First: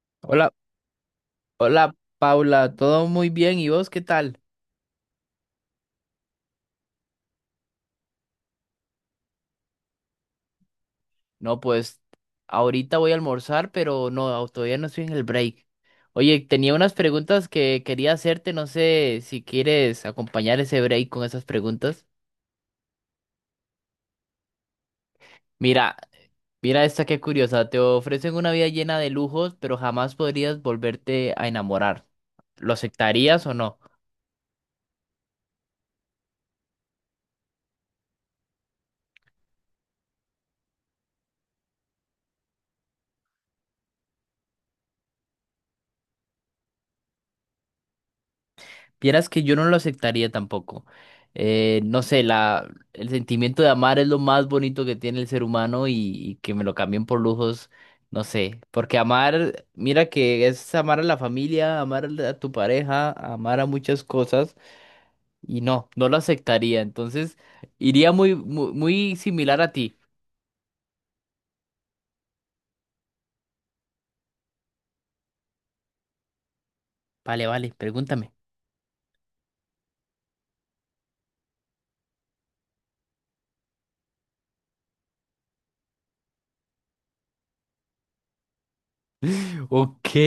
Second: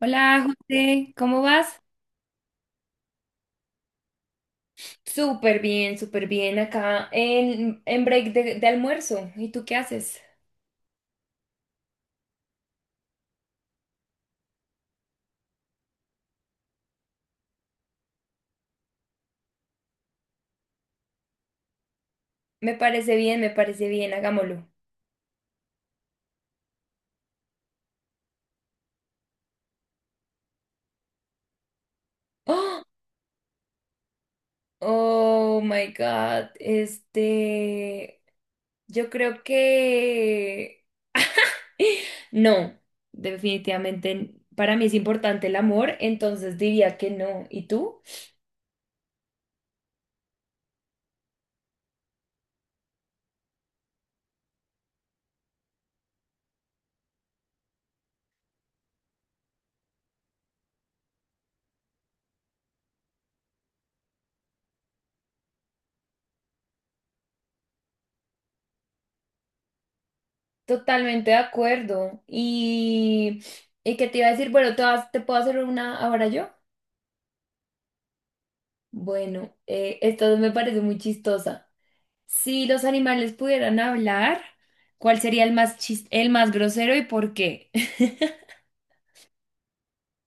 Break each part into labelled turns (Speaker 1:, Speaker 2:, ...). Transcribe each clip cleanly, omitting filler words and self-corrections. Speaker 1: Hola,
Speaker 2: Hola,
Speaker 1: José, ¿cómo vas?
Speaker 2: hola Paula, todo muy bien, ¿y vos qué tal?
Speaker 1: Súper bien acá en break de almuerzo. ¿Y tú qué haces?
Speaker 2: No, pues ahorita voy a almorzar, pero no, todavía no estoy en el break. Oye, tenía unas preguntas que quería hacerte, no sé si quieres acompañar ese break con esas preguntas.
Speaker 1: Me parece bien, hagámoslo.
Speaker 2: Mira, mira esta qué curiosa, te ofrecen una vida llena de lujos, pero jamás podrías volverte a enamorar. ¿Lo
Speaker 1: ¡Oh!
Speaker 2: aceptarías o no?
Speaker 1: Oh my God, yo creo que no, definitivamente para mí es importante el amor, entonces diría que no. ¿Y tú?
Speaker 2: Vieras que yo no lo aceptaría tampoco. No sé, el sentimiento de amar es lo más bonito que tiene el ser humano y que me lo cambien por lujos, no sé. Porque amar, mira que es amar a la familia, amar a tu pareja, amar a muchas cosas y no, no lo aceptaría. Entonces, iría muy, muy, muy similar a ti.
Speaker 1: Totalmente de acuerdo. Y qué te iba a decir? Bueno, te puedo hacer una ahora yo.
Speaker 2: Vale, vale, pregúntame.
Speaker 1: Bueno, esto me parece muy chistosa. Si los animales pudieran hablar, ¿cuál sería el más el más grosero y por qué?
Speaker 2: Ok,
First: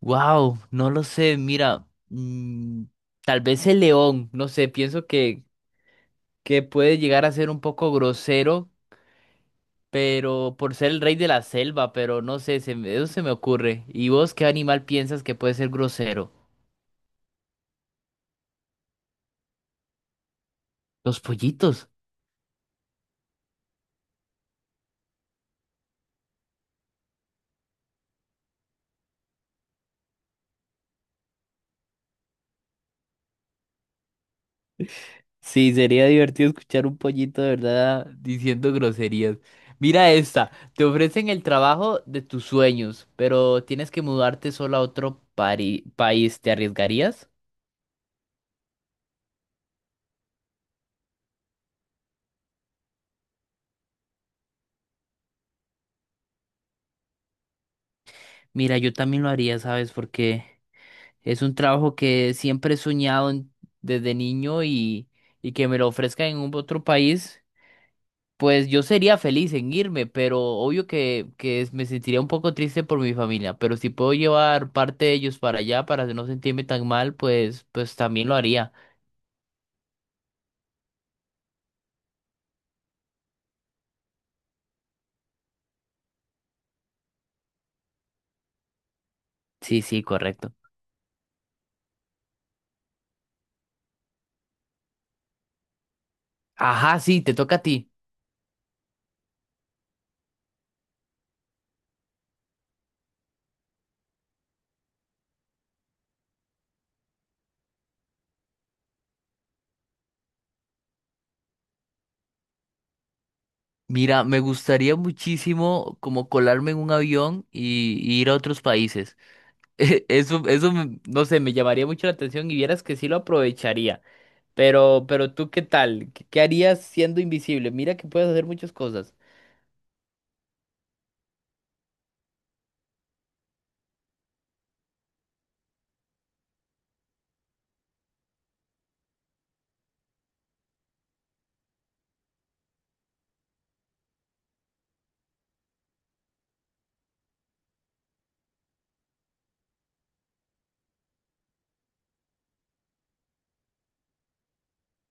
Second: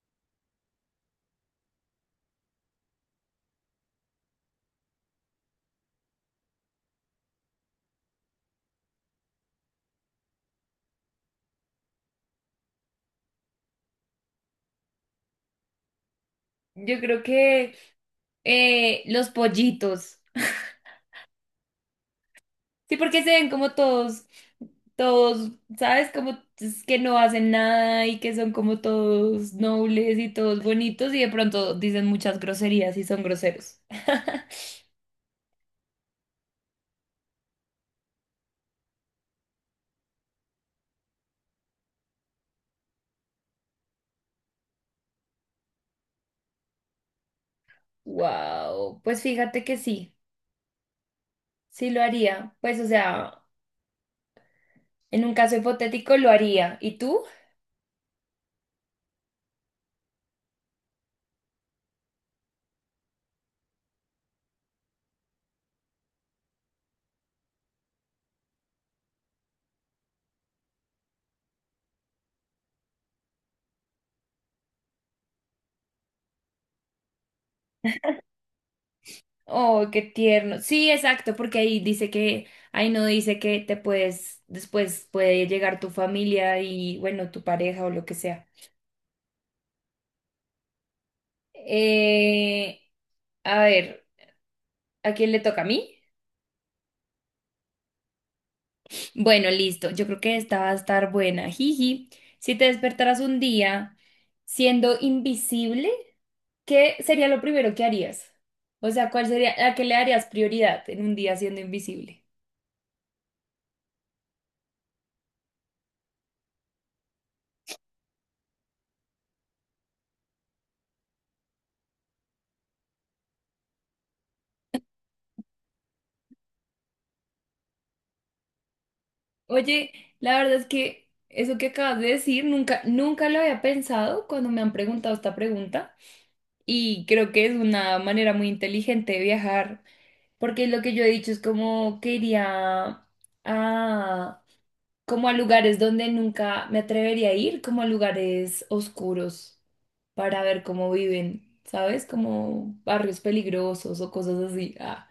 Speaker 2: wow, no lo sé, mira, tal vez el león, no sé, pienso que puede llegar a ser un poco grosero, pero por ser el rey de la selva, pero no sé, eso se me ocurre. ¿Y vos qué animal piensas que puede ser grosero?
Speaker 1: Yo creo que los pollitos.
Speaker 2: Los pollitos.
Speaker 1: Sí, porque se ven como todos, todos, ¿sabes? Como es que no hacen nada y que son como todos nobles y todos bonitos y de pronto dicen muchas groserías y son groseros.
Speaker 2: Sí, sería divertido escuchar un pollito de verdad diciendo groserías. Mira esta, te ofrecen el trabajo de tus sueños, pero tienes que mudarte solo a otro país, ¿te arriesgarías?
Speaker 1: Wow, pues fíjate que sí, sí lo haría. Pues o sea. En un caso hipotético lo haría. ¿Y tú?
Speaker 2: Mira, yo también lo haría, ¿sabes por qué? Es un trabajo que siempre he soñado desde niño y que me lo ofrezcan en un otro país, pues yo sería feliz en irme, pero obvio me sentiría un poco triste por mi familia, pero si puedo llevar parte de ellos para allá para no sentirme tan mal, pues, pues también lo haría.
Speaker 1: Oh, qué tierno. Sí, exacto, porque ahí dice que, ahí no dice que te puedes, después puede llegar tu familia y, bueno, tu pareja o lo que sea.
Speaker 2: Sí, sí, correcto.
Speaker 1: Eh, a ver, ¿a quién le toca a mí?
Speaker 2: Ajá, sí, te toca a ti.
Speaker 1: Bueno, listo. Yo creo que esta va a estar buena. Jiji, si te despertaras un día siendo invisible, ¿qué sería lo primero que harías? O sea, ¿cuál sería, a qué le darías prioridad en un día siendo invisible?
Speaker 2: Mira, me gustaría muchísimo como colarme en un avión y ir a otros países. Eso, eso, no sé, me llamaría mucho la atención y vieras que sí lo aprovecharía. Pero tú, ¿qué tal? ¿Qué harías siendo invisible? Mira que puedes hacer muchas cosas.
Speaker 1: Oye, la verdad es que eso que acabas de decir nunca, nunca lo había pensado cuando me han preguntado esta pregunta y creo que es una manera muy inteligente de viajar, porque lo que yo he dicho es como que iría a, como a lugares donde nunca me atrevería a ir, como a lugares oscuros para ver cómo viven, ¿sabes? Como barrios peligrosos o cosas así. Ah,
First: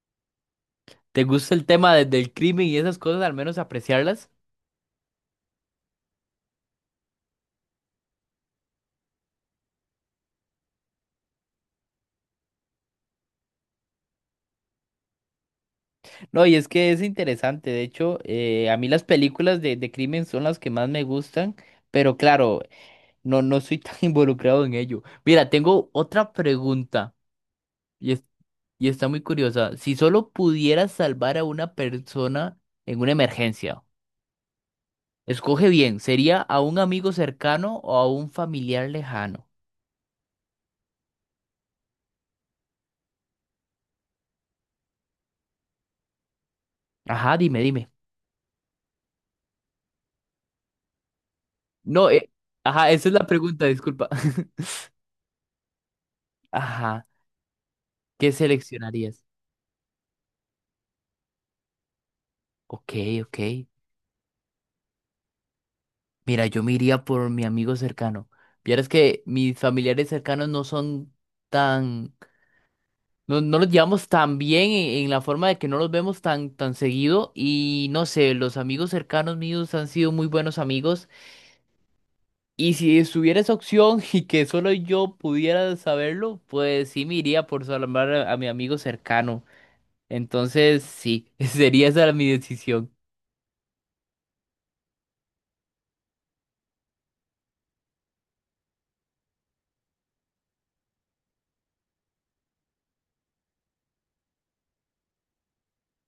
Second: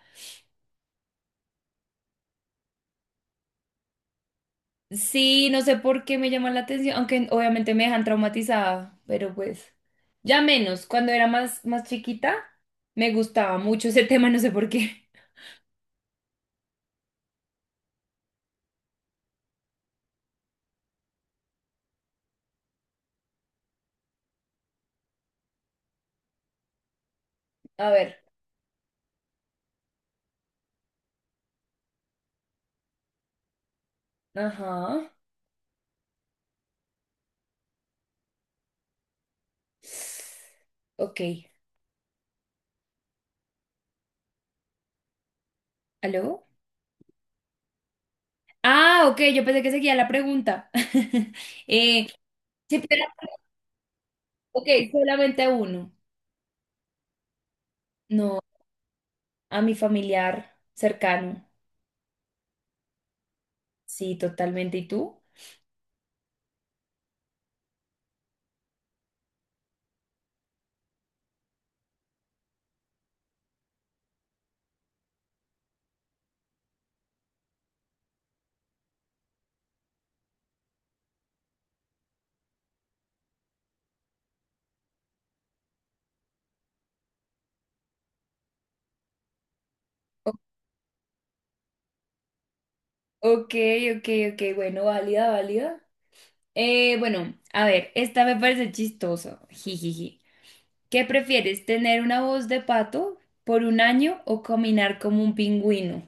Speaker 2: ¿Te gusta el tema del crimen y esas cosas, al menos apreciarlas?
Speaker 1: sí, no sé por qué me llama la atención, aunque obviamente me dejan traumatizada, pero pues ya menos. Cuando era más, más chiquita, me gustaba mucho ese tema, no sé por qué.
Speaker 2: No, y es que es interesante. De hecho, a mí las películas de crimen son las que más me gustan, pero claro, no, no soy tan involucrado en ello. Mira, tengo otra pregunta
Speaker 1: A
Speaker 2: y,
Speaker 1: ver,
Speaker 2: es- y está muy curiosa. Si solo pudieras salvar a una persona en una emergencia,
Speaker 1: ajá.
Speaker 2: escoge bien, ¿sería a un amigo cercano o a un familiar lejano?
Speaker 1: Ok, ¿aló?
Speaker 2: Ajá, dime, dime.
Speaker 1: Ah, ok, yo pensé que seguía la pregunta. eh,
Speaker 2: No,
Speaker 1: sí,
Speaker 2: ajá, esa es la pregunta, disculpa.
Speaker 1: ok, solamente a uno.
Speaker 2: Ajá, ¿qué
Speaker 1: No,
Speaker 2: seleccionarías?
Speaker 1: a mi familiar cercano.
Speaker 2: Ok, ok.
Speaker 1: Sí, totalmente. ¿Y tú?
Speaker 2: Mira, yo me iría por mi amigo cercano. Vieras que mis familiares cercanos no son tan, no, no los llevamos tan bien en la forma de que no los vemos tan, tan seguido y no sé, los amigos cercanos míos han sido muy buenos amigos y si estuviera esa opción y que solo yo pudiera saberlo, pues sí me iría por salvar a mi amigo cercano.
Speaker 1: O-
Speaker 2: Entonces, sí, sería esa mi decisión.
Speaker 1: ok, ok, ok, bueno, válida, válida. Bueno, a ver, esta me parece chistoso. Jijiji. ¿Qué prefieres, tener una voz de pato por un año o caminar como un pingüino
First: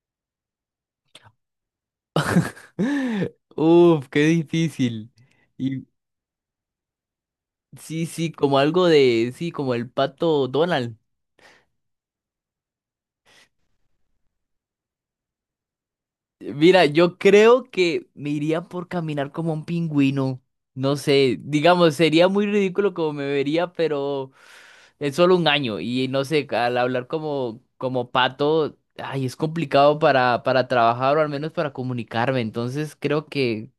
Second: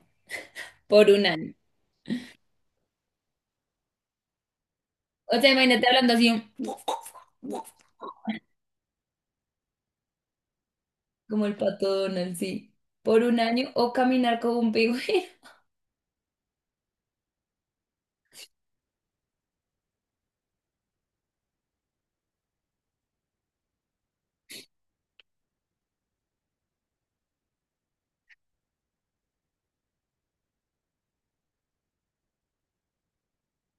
Speaker 1: por un año?
Speaker 2: Uf, qué difícil.
Speaker 1: O sea, imagínate
Speaker 2: Y
Speaker 1: hablando así, un
Speaker 2: sí, sí, como algo de, sí, como el pato Donald.
Speaker 1: como el pato Donald, sí, por un año o caminar como un pingüino.
Speaker 2: Mira, yo creo que me iría por caminar como un pingüino. No sé, digamos, sería muy ridículo como me vería, pero es solo un año. Y no sé, al hablar como, como pato, ay, es complicado para trabajar o al menos para comunicarme. Entonces creo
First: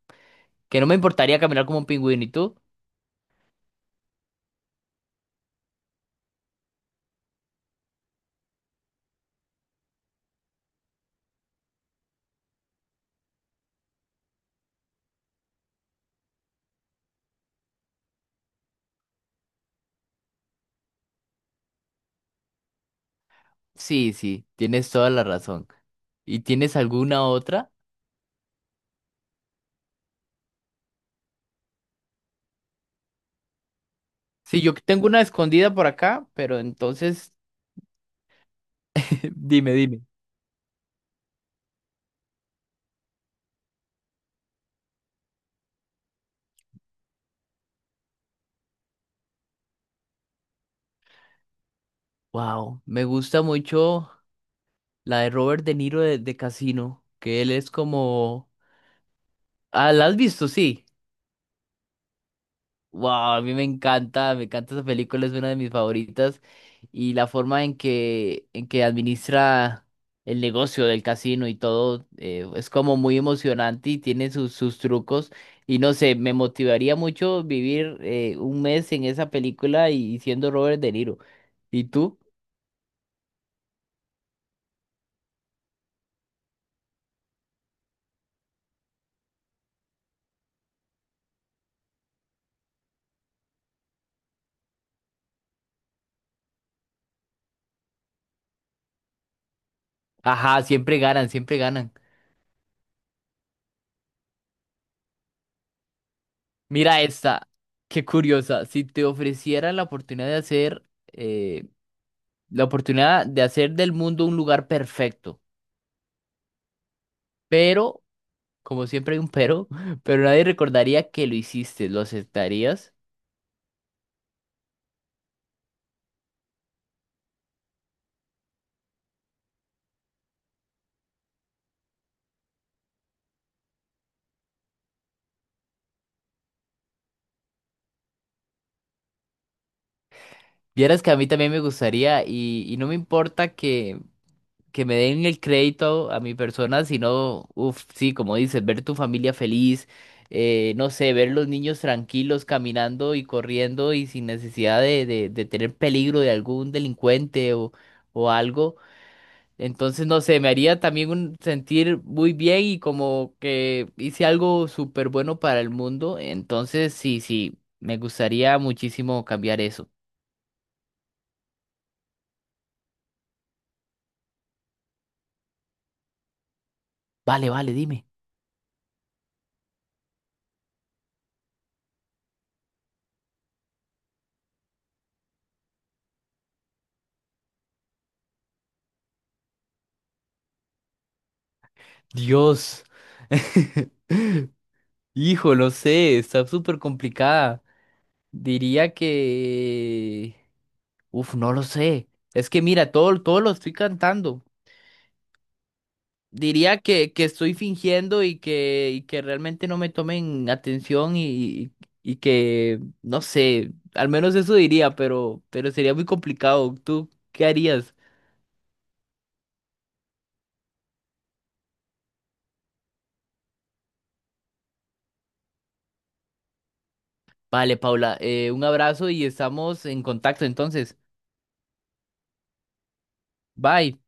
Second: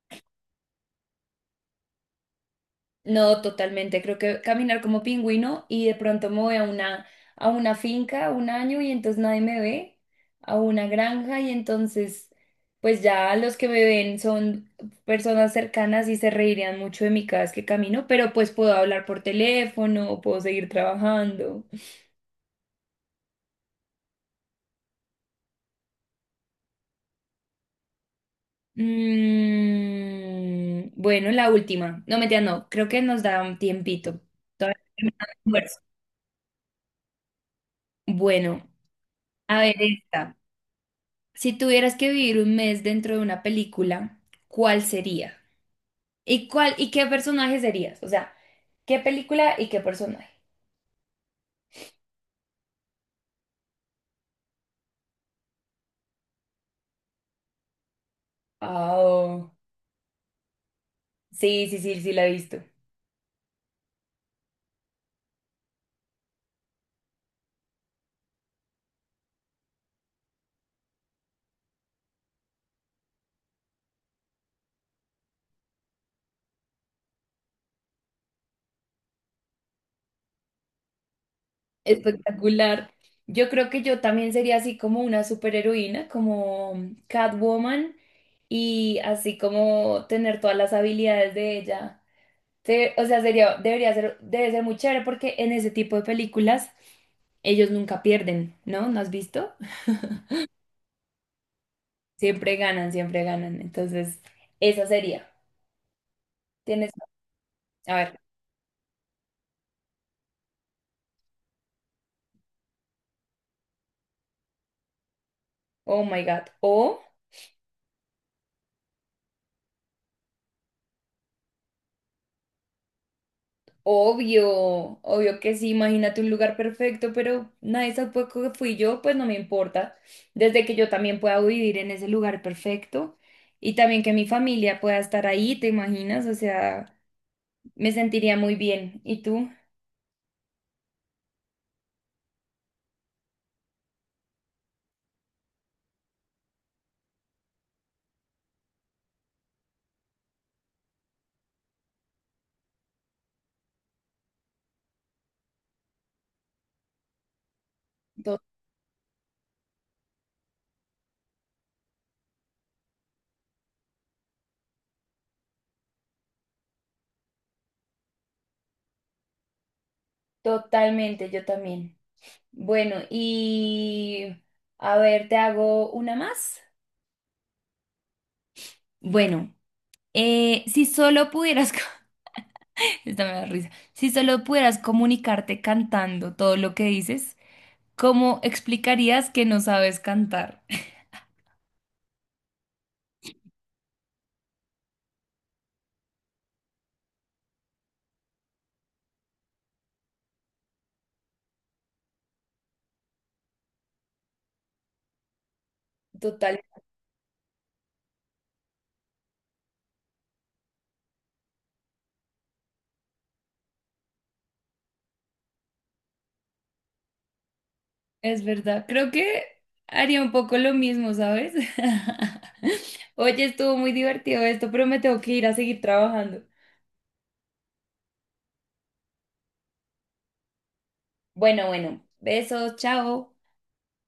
Speaker 2: que no me importaría caminar como un pingüino. ¿Y tú?
Speaker 1: No, totalmente. Creo que caminar como pingüino y de pronto me voy a una finca un año y entonces nadie me ve, a una granja y entonces pues ya los que me ven son personas cercanas y se reirían mucho de mí cada vez que camino, pero pues puedo hablar por teléfono, puedo seguir trabajando.
Speaker 2: Sí, sí, tienes toda la razón. ¿Y tienes alguna otra?
Speaker 1: Mm, bueno, la última. No, mentira, no. Creo que nos da un tiempito.
Speaker 2: Sí, yo
Speaker 1: Todavía no
Speaker 2: tengo
Speaker 1: tenemos
Speaker 2: una escondida
Speaker 1: almuerzo.
Speaker 2: por acá, pero entonces,
Speaker 1: Bueno, a
Speaker 2: dime,
Speaker 1: ver
Speaker 2: dime.
Speaker 1: esta. Si tuvieras que vivir un mes dentro de una película, ¿cuál sería? ¿Y cuál y qué personaje serías? O sea, ¿qué película y qué personaje?
Speaker 2: Wow, me gusta mucho la de Robert De Niro de Casino, que él es como...
Speaker 1: Oh,
Speaker 2: Ah, ¿la has visto? Sí.
Speaker 1: sí, sí, sí, sí la he visto.
Speaker 2: Wow, a mí me encanta esa película, es una de mis favoritas. Y la forma en que administra el negocio del casino y todo, es como muy emocionante y tiene sus, sus trucos. Y no sé, me motivaría mucho vivir un mes en esa película y siendo Robert De Niro. ¿Y tú?
Speaker 1: Espectacular. Yo creo que yo también sería así como una superheroína, como Catwoman, y así como tener todas las habilidades de ella. O sea, sería, debería ser, debe ser muy chévere porque en ese tipo de películas ellos nunca pierden, ¿no? ¿No has visto?
Speaker 2: Ajá, siempre ganan, siempre ganan.
Speaker 1: Siempre ganan, siempre ganan. Entonces, esa sería. Tienes,
Speaker 2: Mira esta,
Speaker 1: a
Speaker 2: qué
Speaker 1: ver,
Speaker 2: curiosa. Si te ofreciera la oportunidad de eh, la oportunidad de hacer del mundo un lugar perfecto.
Speaker 1: oh my God. O,
Speaker 2: Pero, como siempre hay un pero, pero nadie recordaría que lo hiciste, ¿lo aceptarías?
Speaker 1: obvio, obvio que sí, imagínate un lugar perfecto, pero nadie supo que fui yo, pues no me importa. Desde que yo también pueda vivir en ese lugar perfecto y también que mi familia pueda estar ahí, ¿te imaginas? O sea, me sentiría muy bien. ¿Y tú?
Speaker 2: Vieras que a mí también me gustaría y no me importa que me den el crédito a mi persona, sino, uff, sí, como dices, ver tu familia feliz, no sé, ver los niños tranquilos caminando y corriendo y sin necesidad de tener peligro de algún delincuente o
Speaker 1: To-
Speaker 2: algo. Entonces, no sé, me haría también un, sentir muy bien y como que hice algo súper bueno para el mundo. Entonces, sí, sí, me gustaría muchísimo cambiar eso.
Speaker 1: totalmente, yo también. Bueno, y a ver, te hago una más.
Speaker 2: Vale, vale, dime.
Speaker 1: Bueno. Si solo esta me da risa, si solo pudieras comunicarte cantando todo lo que dices, ¿cómo explicarías que no sabes cantar?
Speaker 2: Dios. Hijo, no sé, está súper complicada. Diría que... Uf, no lo sé. Es que mira, todo lo estoy cantando.
Speaker 1: Total,
Speaker 2: Diría que estoy fingiendo y que realmente no me tomen atención y que, no sé, al menos eso diría, pero sería muy complicado. ¿Tú qué harías?
Speaker 1: es verdad. Creo que haría un poco lo mismo, ¿sabes? Oye, estuvo muy divertido esto, pero me tengo que ir a seguir trabajando.
Speaker 2: Vale, Paula, un abrazo y estamos en contacto entonces.
Speaker 1: Bueno, bueno, besos, chao.
Speaker 2: Bye.